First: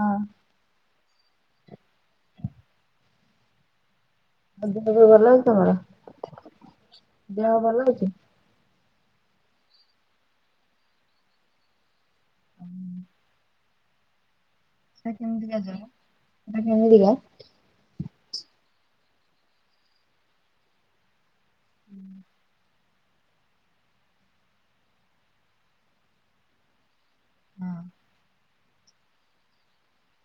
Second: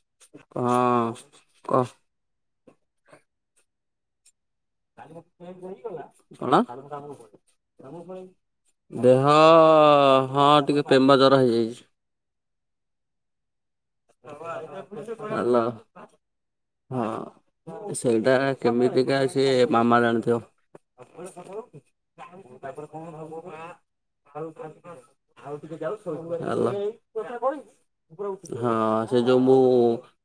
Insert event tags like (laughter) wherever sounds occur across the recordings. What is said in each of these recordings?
ହଁ ହଁ କହ? ଆଉ ଦେହ ବି ଭଲ ଅଛି ତମର କଣ? ଦେହ ଭଲ ଅଛି? ଦେହ ହଁ ଟିକେ ପେମ ଜର ହେଇଯାଇଛି। ସେଟା କେମିତିକା ହେଲୋ ଯେ? ସେଟା କେମିତିକା? ହଁ ସେଇଟା କେମିତି? କାଇଁ ସେ ମାମା ଜାଣିଥିବ। ହେଲୋ। ହଁ। ହଁ ସେ ଯୋଉ ମୁଁ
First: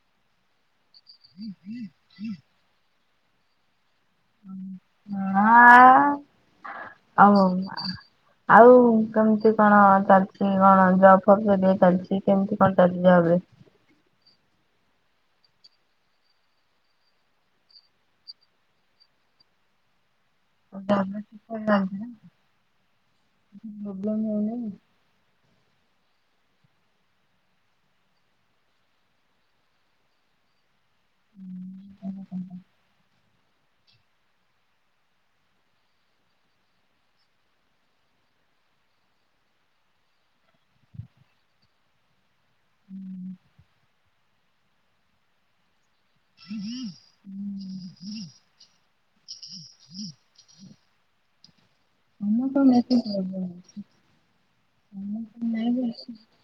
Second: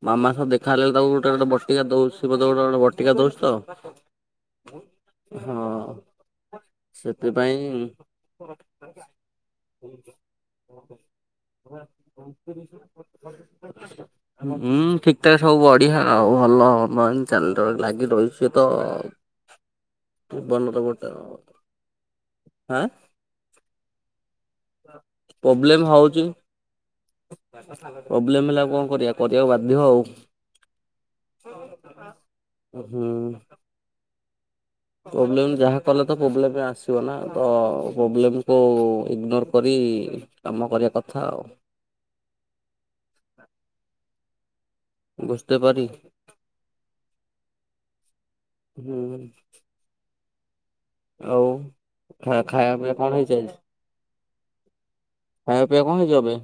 ମାମା ସହ ଦେଖା। ଖା ହେଲେ ତାକୁ ଗୋଟେ ଗୋଟେ ବଟିକା ଦଉଛି ସେ ମତେ ଗୋଟେ ଗୋଟେ ବଟିକା ଦଉଛି ତ। ହଁ ଆଉ ସେଥିପାଇଁ। ଆଉ କେମତି କଣ ଚାଲିଛି କଣ ଜବ୍ ଫବ୍ ଚାଲିଛି କେମିତି କଣ ଚାଲିଛି? ଏବେ। ହୁଁ ଠିକ ଠାକ ସବୁ ବଢିଆ ଆଉ ଭଲ ମ- ଏନ୍ - ଚା- ଲି ଲାଗି ରହିଛି ତ। ଜୀବନର ଗୋଟେ (inaudible) କିଛି ହାଁ ପ୍ରୋବଲେମ ହଉନି। ପୋବ୍ଲେମ୍ ହେଉଛି। ପ୍ରୋବଲେମ ହେଲା ଆଉ କଣ କରିବା କରିବାକୁ ବାଧ୍ୟ ଆଉ। ହୁଁ। ପୋବ୍ଲେମ ଯାହା କଲେ ତ ପୋବ୍ଲେମ ଆସିବ ନା ତ ପୋବ୍ଲେମକୁ ଇଗ୍ନୋର କରି। କି କାମ କରିବା କଥା ଆଉ। (unintelligible) ହୁଁ (inaudible) ଆଉ ସମସ୍ତଙ୍କୁ ଖାଇବା ବେଶୀ ପିଇବା କଣ ହେଇଛି ପ୍ରୋବ୍ଲେମ୍ ଆଜି? ହଉଛି ସମସ୍ତଙ୍କୁ ଖାୟା ନାଇଁ ପିଆ କଣ ହେଇଛି ଏବେ?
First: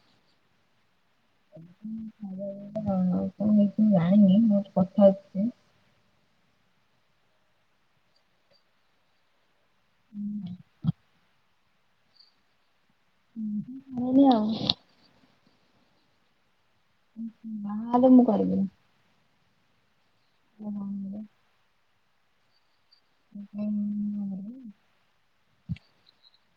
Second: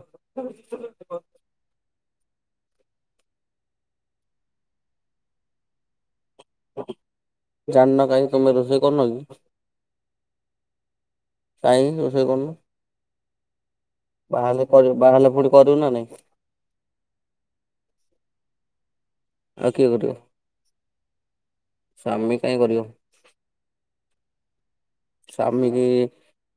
ଉ କଣ ଏ ଜାଣିନି ବହୁତ କଥା ଅଛି। ଜାଣନ କହି ତୁମେ ରୋଷେଇ କରନ କି? (unintelligible) କାହିଁ ରୋଷେଇ କରୁନ? ହୁଁ। ଜାଣିନି ଆଉ। ବାହା ହେଲେ କରୀ ପୁଣି କରିବୁ ନାଇଁ? ବାହାହେଲେ ମୁଁ କରିବିନି। ଆଉ କିଏ କରିବ? (unintelligible) ସ୍ୱମୀ କାହିଁ କରିବ? ସ୍ୱାମୀକୁ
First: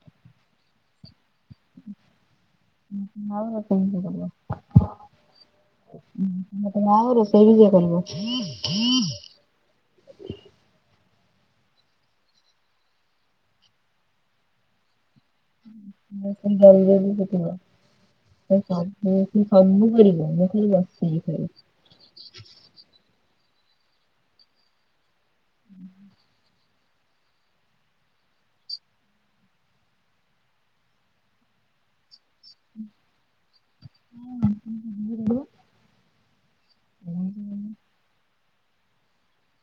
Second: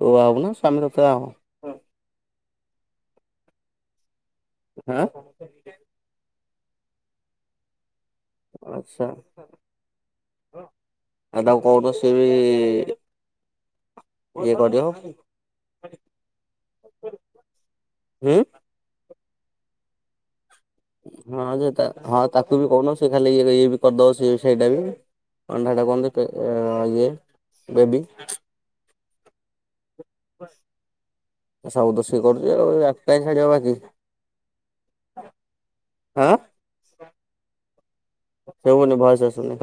ତୁ ବାହାହବୁନା ସିଏ ତତେ ବାହାହେବ? (unintelligible) ଆଁ। ହଁ ମତେ ବାହା ହବ ରୋଷେଇ ବି ସିଏ କରିବ। ଆଚ୍ଛା। ଆଉ ତାକୁ କହୁଦ ସି ବି ଇଏ କରିବ? (unintelligible) ହୁଁ। (unintelligible) ହଁ ଖାଇବି। ସେ ହଁ ତାକୁ ବି କହୁନ ସେ ଖାଲି ଇଏ ଇଏ ବି କରିଦବ ସେ ସେଇଟା ବି। କଣ ଟା ହେଟା କହନ୍ତି ବେବୀ। କ ସଉଦ ଠିକ କରୁଛି ଆଉ ଆ କା ଛାଡିବା ବାକି। ହଁ। ଆଁ ଶୁଭୁନି ଭଏସ ଆସୁନି।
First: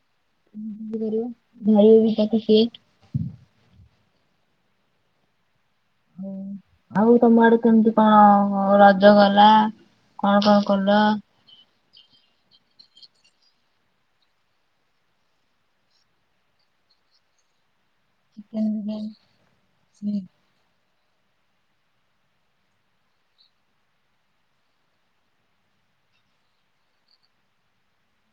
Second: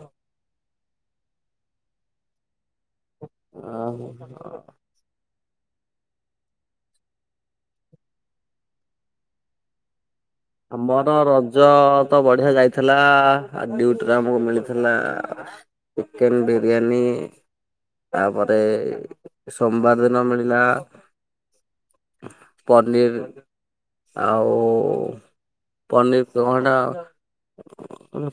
କର ଧାଇିବ ବି ତାକୁ ସିଏ। ଓ ହ। ହ ଆଉ ତମ ଆଡେ କେମିତି କଣ ରଜ ଗଲା? କଣ କଣ କଲ? ଆମର ରଜ ତ ବଢିଆ ଯାଇଛି। ଥିଲା ଆଉ ଡଉଟିରେ ଆମକୁ ମିଳିଥିଲା। ଚିକେନ ବିରିୟାନୀ। ତାପରେ ଚିକେନ ସୋମବାର ଫିକେନ ଦିନ ମିଳିଲା ପନିର ଆଉ ପନିର କୁ ଅଣ୍ଡା।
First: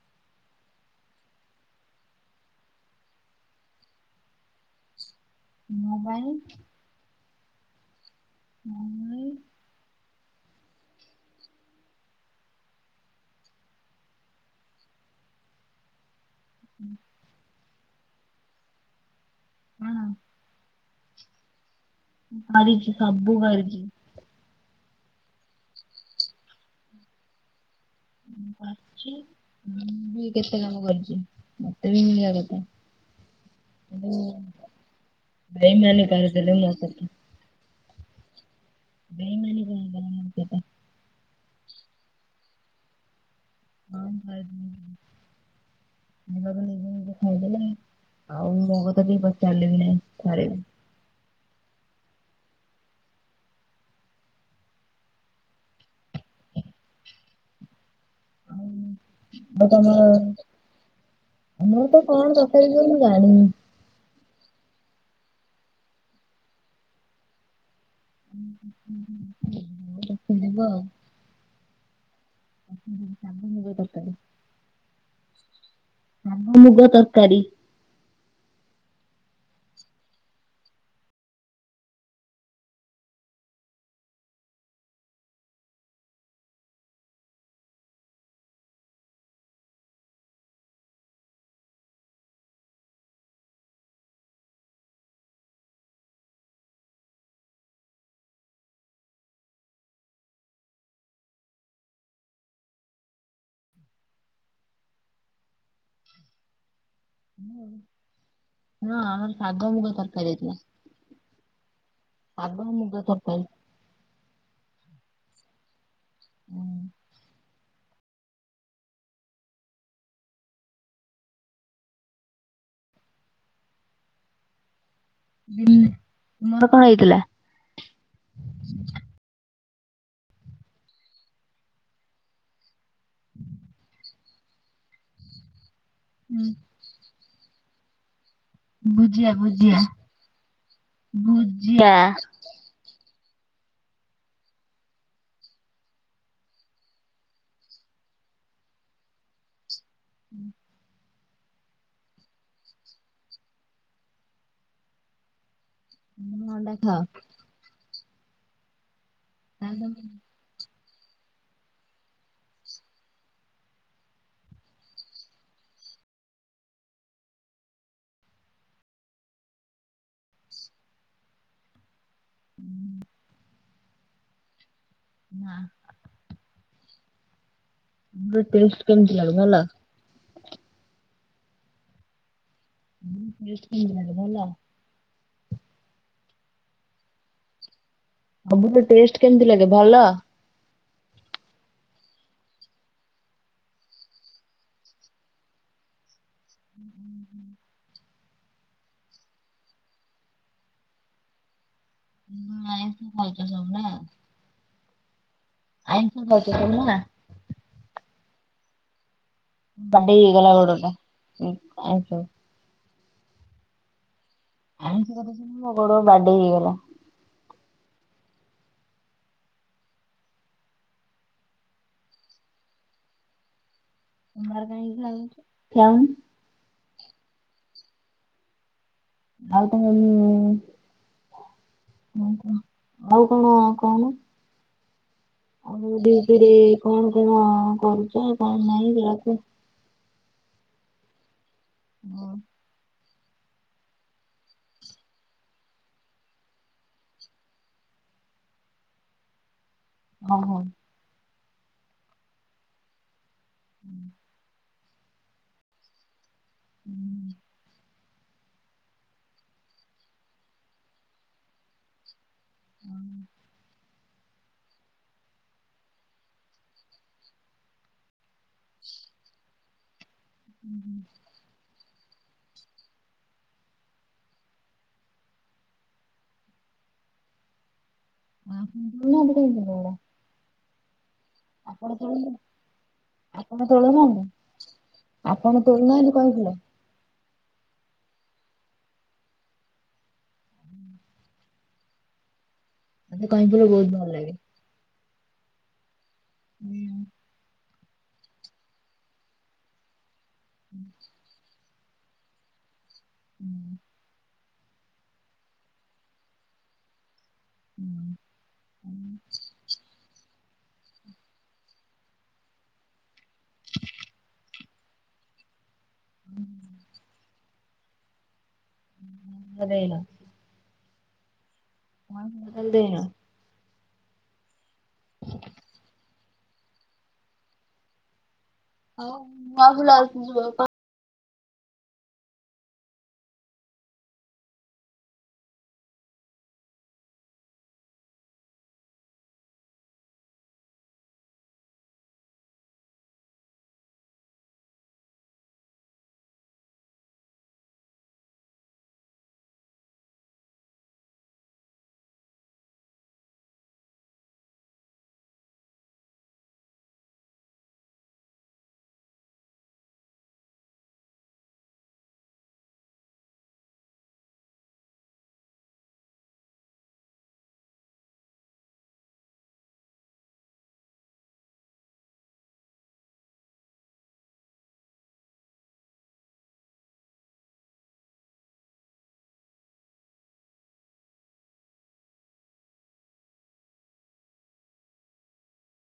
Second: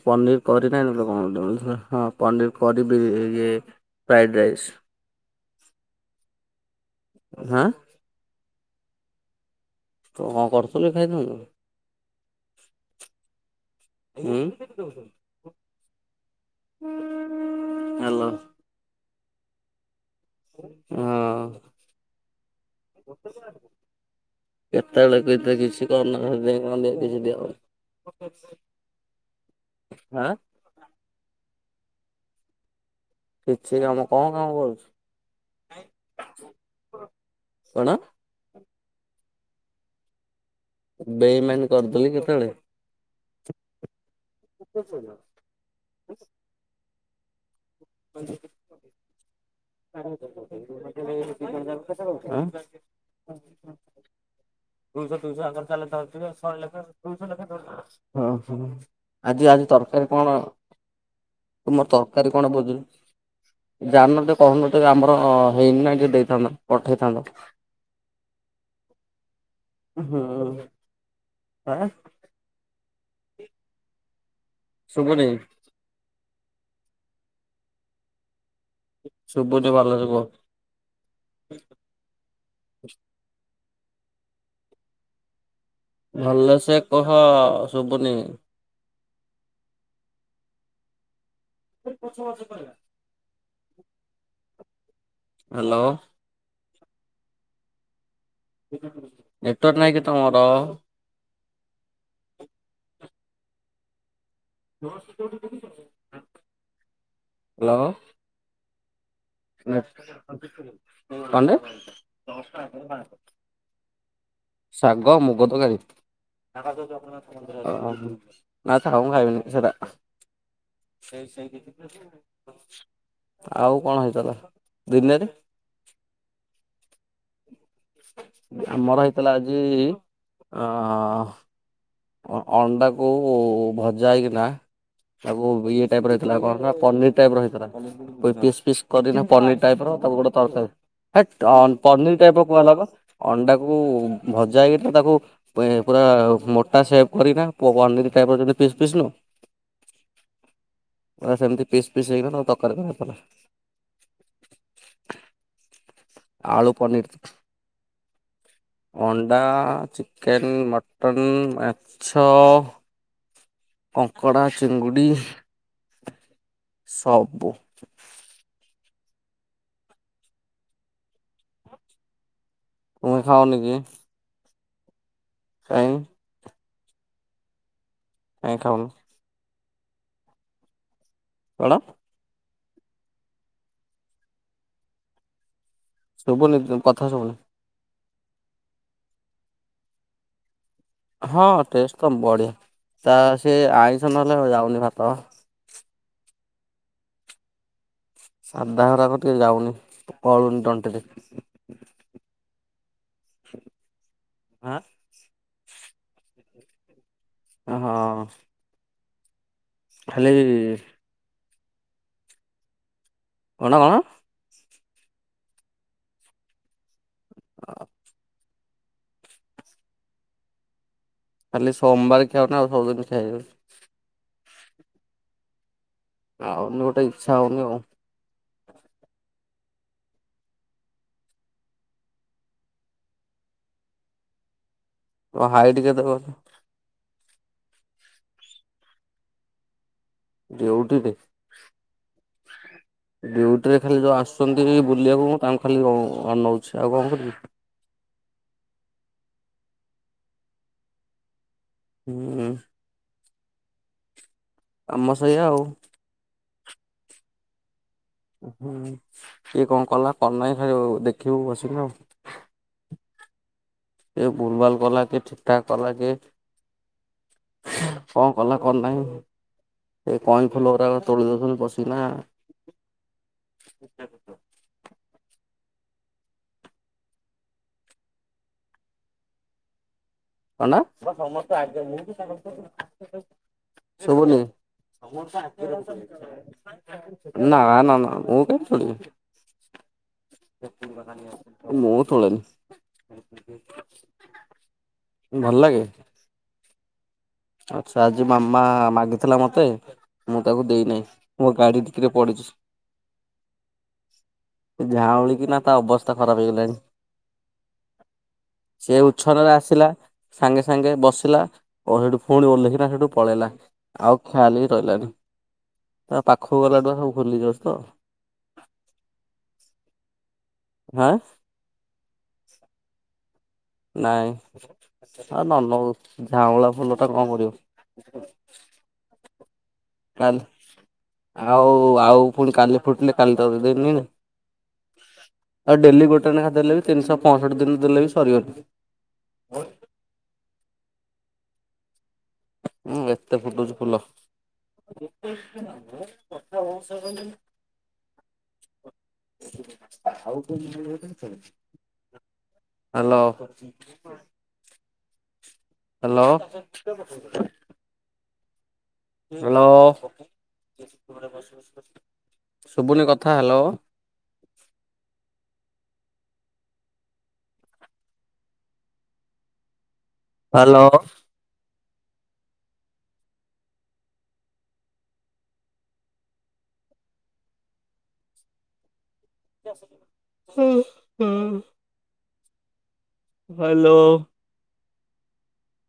ପନିର କରି ନାହିଁ କଣ ହଁ ପନିର କରିି ବି ଇଏ ଫ୍ରାଇଡ଼ ରାଇସ୍। ମୋ ପାଇଁ? ଆଁ। ମୁଁ। ତୁ କଣ କରୁଥିଲ କି ଖାଇ ଥାଆନ୍ତୁ? ଉଁ। (inaudible) ହେଲୋ। ହଁ। ହଁ। କରିଛି ସବୁ କରିଛି। କେତେବେଳକୁ ଏତ କିଛି କରନ ସେ କଣ କିଛି ଦିଆହବନି। ଛି ମୁଁ ବି ହାଁ କେତେ କାମ କରିଛି ମତେ ବି ମିଳିବା କଥା। କିଛି କାମ କିନ୍ତୁ କଣ କାମ କରୁଛୁ (inaudible) ଭାଇ ମାନେ ପାର ସେଲ ମଗ କଣ? ବେଇମାନୀ କଟ (inaudible) ବେଇମାନୀ କରିଦେଲି କେତେବେଳେ? କ ଖାଇ ଏ ନିଜେ ନିଜେ ଖାଇଦେଲ। ଆଉ ମୋ କଥା ଟିକେ ପଚାରିଲେନି ନାଇଁ ଥରେ ବି। ହୁଁ। (unintelligible) ଦୁଇଶହ ଦୁଇଶହ ଆକାର ଚାଲ ଧରିଥିବା ଶହେ ଲେଖା ଦୁଇଶହ ଲେଖା ଧରିଥା। ହଁ ଆଉ ହଁ ଆଜି ଆଜି ଆଉ ତମ ତରକାରୀ କଣ? ଆମର ତୁମର ତ ତରକାରୀ କଣ ବୁଝିଲ? ହୁଏ ମୁଁ ଜାଣିନି। ଆ ଟେ କହୁନୁ ଆମର ହେଇନି ନା ଟିକେ ଦେଇଥାନ୍ତ ପଠେଇଥାନ୍ତ। ହୁଁ ହୁଁ ହୁଁ, ହୁଁ, ଆ, ଶାଗ ମୁଗ ତରକାରି। ଶୁଭୁନି। ଶାଗ ମୁଗ ତରକାରୀ। ଶୁଭୁନି ଭଲରେ କୁହ। ଭଲସେକହ ଶୁବୁନି। ପଛ ପଛ କହିବା। ହ୍ୟାଲୋ। ନେଟୱର୍କ ନାହିଁ କି ତମର? ହ୍ୟାଲୋ। ହଁ। ସାଗ ମୁଗ ତରକାରୀ ହେଇଥିଲା କଣଟେ ସାଗ ମୁଗ ତରକାରୀ। ଶାଗ ମୁଗ ତରକାରୀ ହୁଁ, ଅ ଅ ଅ ନା ଖାଉନୁ ମୁଁ ଖାଇବିନି ସାଦା। ଆଉ କଣ ହେଇଥିଲା। ଦିନରେ ମୋର କଣ ହେଇଥିଲା ଆମର ହେଇଥିଲା ଆଜି ଯେ ଅ ଅଣ୍ଡାକୁ ଭଜା ହେଇକିନା ତାକୁ ଇଏ ଟାଇପ ରହିଥିଲା କଣ ହୁଁ ନା ପନିର ଟାଇପର ହେଇଥିଲା। ପିସ୍ ପିସ୍ କରିକିନା ଭୁଜିଆ ପନିର ଭୁଜିଆ ଟାଇପ ର ତାକୁ ଗୋଟେ ତରକାରୀ। ହେତ୍ ଭୁଜିଆ ପନିର ଟାଇପର କୁହା ହେଲା ପା। ଅଣ୍ଡାକୁ ଭଜାହେକି ତାକୁ ପୁରା ମୋ ସେପ କରିକିନା ପୁଅ ପାନିର ଟାଇପ ର ଯେମିତି ପିସ୍ ପିସ୍ ନୁହଁ? ହୁ। ସେମତି ପିସ୍ ପିସ୍ ହେଇକିନା ତାକୁ ତରକାରୀ କରା ହେଇଥିଲା। ଆଳୁ ଅଣ୍ଡା ଖାଅ ପନୀର୍। ଅଣ୍ଡା, ତାହେଲେ ତମେ ଚିକେନ୍, ମଟନ୍, ମାଛ। କଂଙ୍କଡ଼ା, ଚିଙ୍ଗୁଡ଼ି। ସବୁ। ତୁମେ ଖାଉନିକି? ନା କାହିଁ? କାଇଁ ଖାଉନି ଟେଷ୍ଟ କେମତି ଲାଗେ ଭଲ। କଣ? (unintelligible) ଭଲା ଶୁଭନି କଥା ଶୁଭୁନି। ସବୁଠୁ ଟେଷ୍ଟ କେମତି ଲାଗେ, ଭଲ? ହଁ ଟେଷ୍ଟ ତମ୍ ବଢିଆ, ତା ସିଏ ଆଇଁସ ନହେଲେ ଯାଉନି ଭାତ। ସାଧା ହେଗିରା ଟିକେ ଯାଉନି ଗଳୁନି ତଣ୍ଟିରେ। ହଁ ଆଇଁଷ ଖାଉଚ ସବୁ ନା? ଆଁ ଆଇଁଷ ଖାଉଚ ତାହେଲେ ନା। ହଁ। ବାଡେଇ ଖାଲି ହେଇଗଲା ଗୋଡଟା (unintelligible) କଣ କଣ? ଆଇଁଷ କଥା ଶୁଣି ମୁଁ ଗୋଡ଼ ବାଡେଇ ହେଇଗଲା। (inaudible) ଖାଲି ସୋମବାର ଖାଉନା, ଆଉ ସବଦିନ ଖାଇ (unintelligible) ସୋମବାରେ କାଇଁ ଖାଉଛ? ଖାଉନି ଖାଉନି ଗୋଟେ ଇଚ୍ଛା ହଉନି ଆଉ। ଆଉ ତମେ ଇଏ ଆଉ କଣ, ଆଉ କଣ କହୁନ? ତମ ହାଇଟ ଆଉ କେତେ କହିଲ? ଡ୍ୟୁଟିରେ କଣ କଣ କରୁଛ କଣ ନାଇଁ ସେରା କୁହ। ଡ୍ୟୁଟିରେ? ହଁ। ଡ୍ୟୁଟିରେ ଖାଲି ଯେଉଁ ଆସୁଛନ୍ତି ବୁଲିବାକୁ ମୁଁ ତାଙ୍କୁ ଖାଲି ଅନଉଛି ଆଉ କଣ କରିବି? ହଁ ହଉ। ହୁଁ। ହୁଁ। କାମ ସେୟ ଆଉ। ହୁଁ। ହୁଁ ଇଏ କଣ କଲା କରୁନି ଦେଖିବୁ ବସିକି ଆଉ। କେ ଭୁଲ ଭଲ କଲା କେ ଠିକଠାକ କଲା କେ କଣ କଲା କଣ ନାହିଁ ସେ କଇଁ ଫୁଲ ଗୁଡ଼ାକ ତୋଳି ଦେଉଛନ୍ତି ବସ ପଥିଲା (unintelligible) (unintelligible) ଆପଣ ତୋଳୁ ଶୁଭୁନି? ଆପଣ (unintelligible) ତୋଳୁନାହାନ୍ତି ନା ଆପଣ ନା ତୋଳୁନାହାନ୍ତି କହିଥିଲେ ନା ନା ମୁଁକେବେ ସୁଣିବିନି। ମୁ ତୋଳେନି। ମେତେ କଇଁ ଫୁଲ ବହୁତ ଭଲ ଲାଗେ। ଭଲ ଲାଗେ? ହୁଁ, ଆଚ୍ଛା ଆଜି ମାମା ମାଗିଥିଲା ମତେ ମୁଁ ତାକୁ ଦେଇନହିଁ ମୋ ଗାଡି କିରେ ପଡିଛି। ହୁଁ। ଝାଉଁଳି କିିନା ତା ଅବସ୍ଥା ଖରାପ ହେଇଗଲାଣି। ହୁଁ। ସେ ଉଚ୍ଛନରେ ଆସିଲା ସାଙ୍ଗେ ସାଙ୍ଗେ ବସିଲା ଓ ସେଠୁ ପୁଣି ଓଲ୍ଲେଖିଲା ସେଠୁ ପଳେଇଲା ଆଉ ଖଆଲେକି ରହିଲାନି। ତା ପାଖକୁ ଗଲା ଟୁ ସବୁ ଖୋଲି ଜସ ତ। (unintelligible) ହାଁ। ତ ଦେହ ନାଇଁ ଆଉ ନାନଉ। ଝାଉଁଳ ଫୁଲ ଟା କଣ କରିବ? ହଉ ବାହୁୁଲା ବା। କାଲି (unintelligible) ଆଉ ଆଉ ପୁଣି କାଲି ଫୁଟିଲେ କାଲି ତ ଦେଇନ ଆଉ ଡେଲି ଗୋଟେ ଲେଖେ ଦେଲେ ବି ତିନିଶହ ପଞ୍ଚଷଠି ଦିନ ଦେଲେ ବ ସରିବନି। (unintelligible) ହୁଁ ଏତେ ଫୁଟୁଛି ଫୁଲ। (unintelligible) (unintelligible) ହ୍ୟାଲୋ। ହ୍ୟାଲୋ। ହ୍ୟାଲୋ। ଶୁଭୁନି କଥା ହ୍ୟାଲୋ। (inaudible) ହ୍ୟାଲୋ। ହୁଁ ହୁଁ। ହ୍ୟାଲୋ।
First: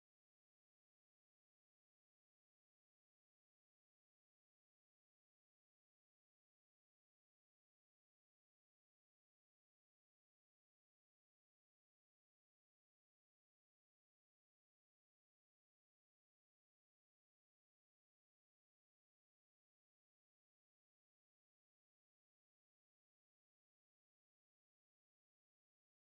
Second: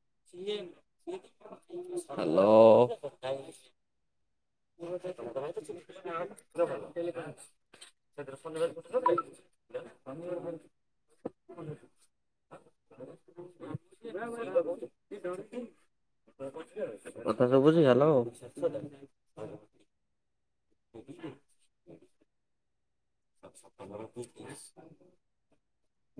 ହ୍ୟାଲୋ। (unintelligible) (unintelligible) (unintelligible) କଥା ସୁବୁଛି ହାଲୋ। (inaudible) ଆ ସତ ଭର ଦଷ୍ଟ (inaudible)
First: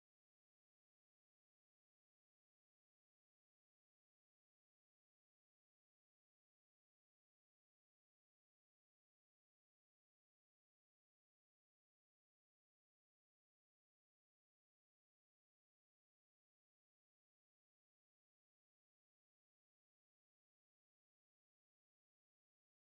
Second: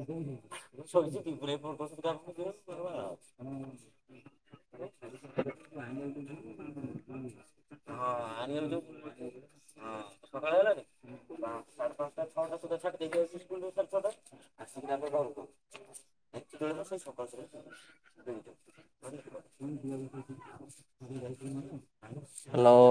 ହୁଁ ମୁୋଇଛି କିପପ (inaudible) ଆ (inaudible) ହଁ (inaudible) ଁ ସକାଳେ ହେଲାଣି (inaudible) ହ ସାଢେ ପାଞ୍ଚଟା ଛଅଟା ସୁଧା ଛାଡି ଦେଇକ ଯାଉଛି ସ୍କୁରୁୁଢେ ଛଅଟା ଆସିକି ଆମେ (unintelligible) (unintelligible) ସକାଳୁ ସକାଳୁ ହାଲୋ।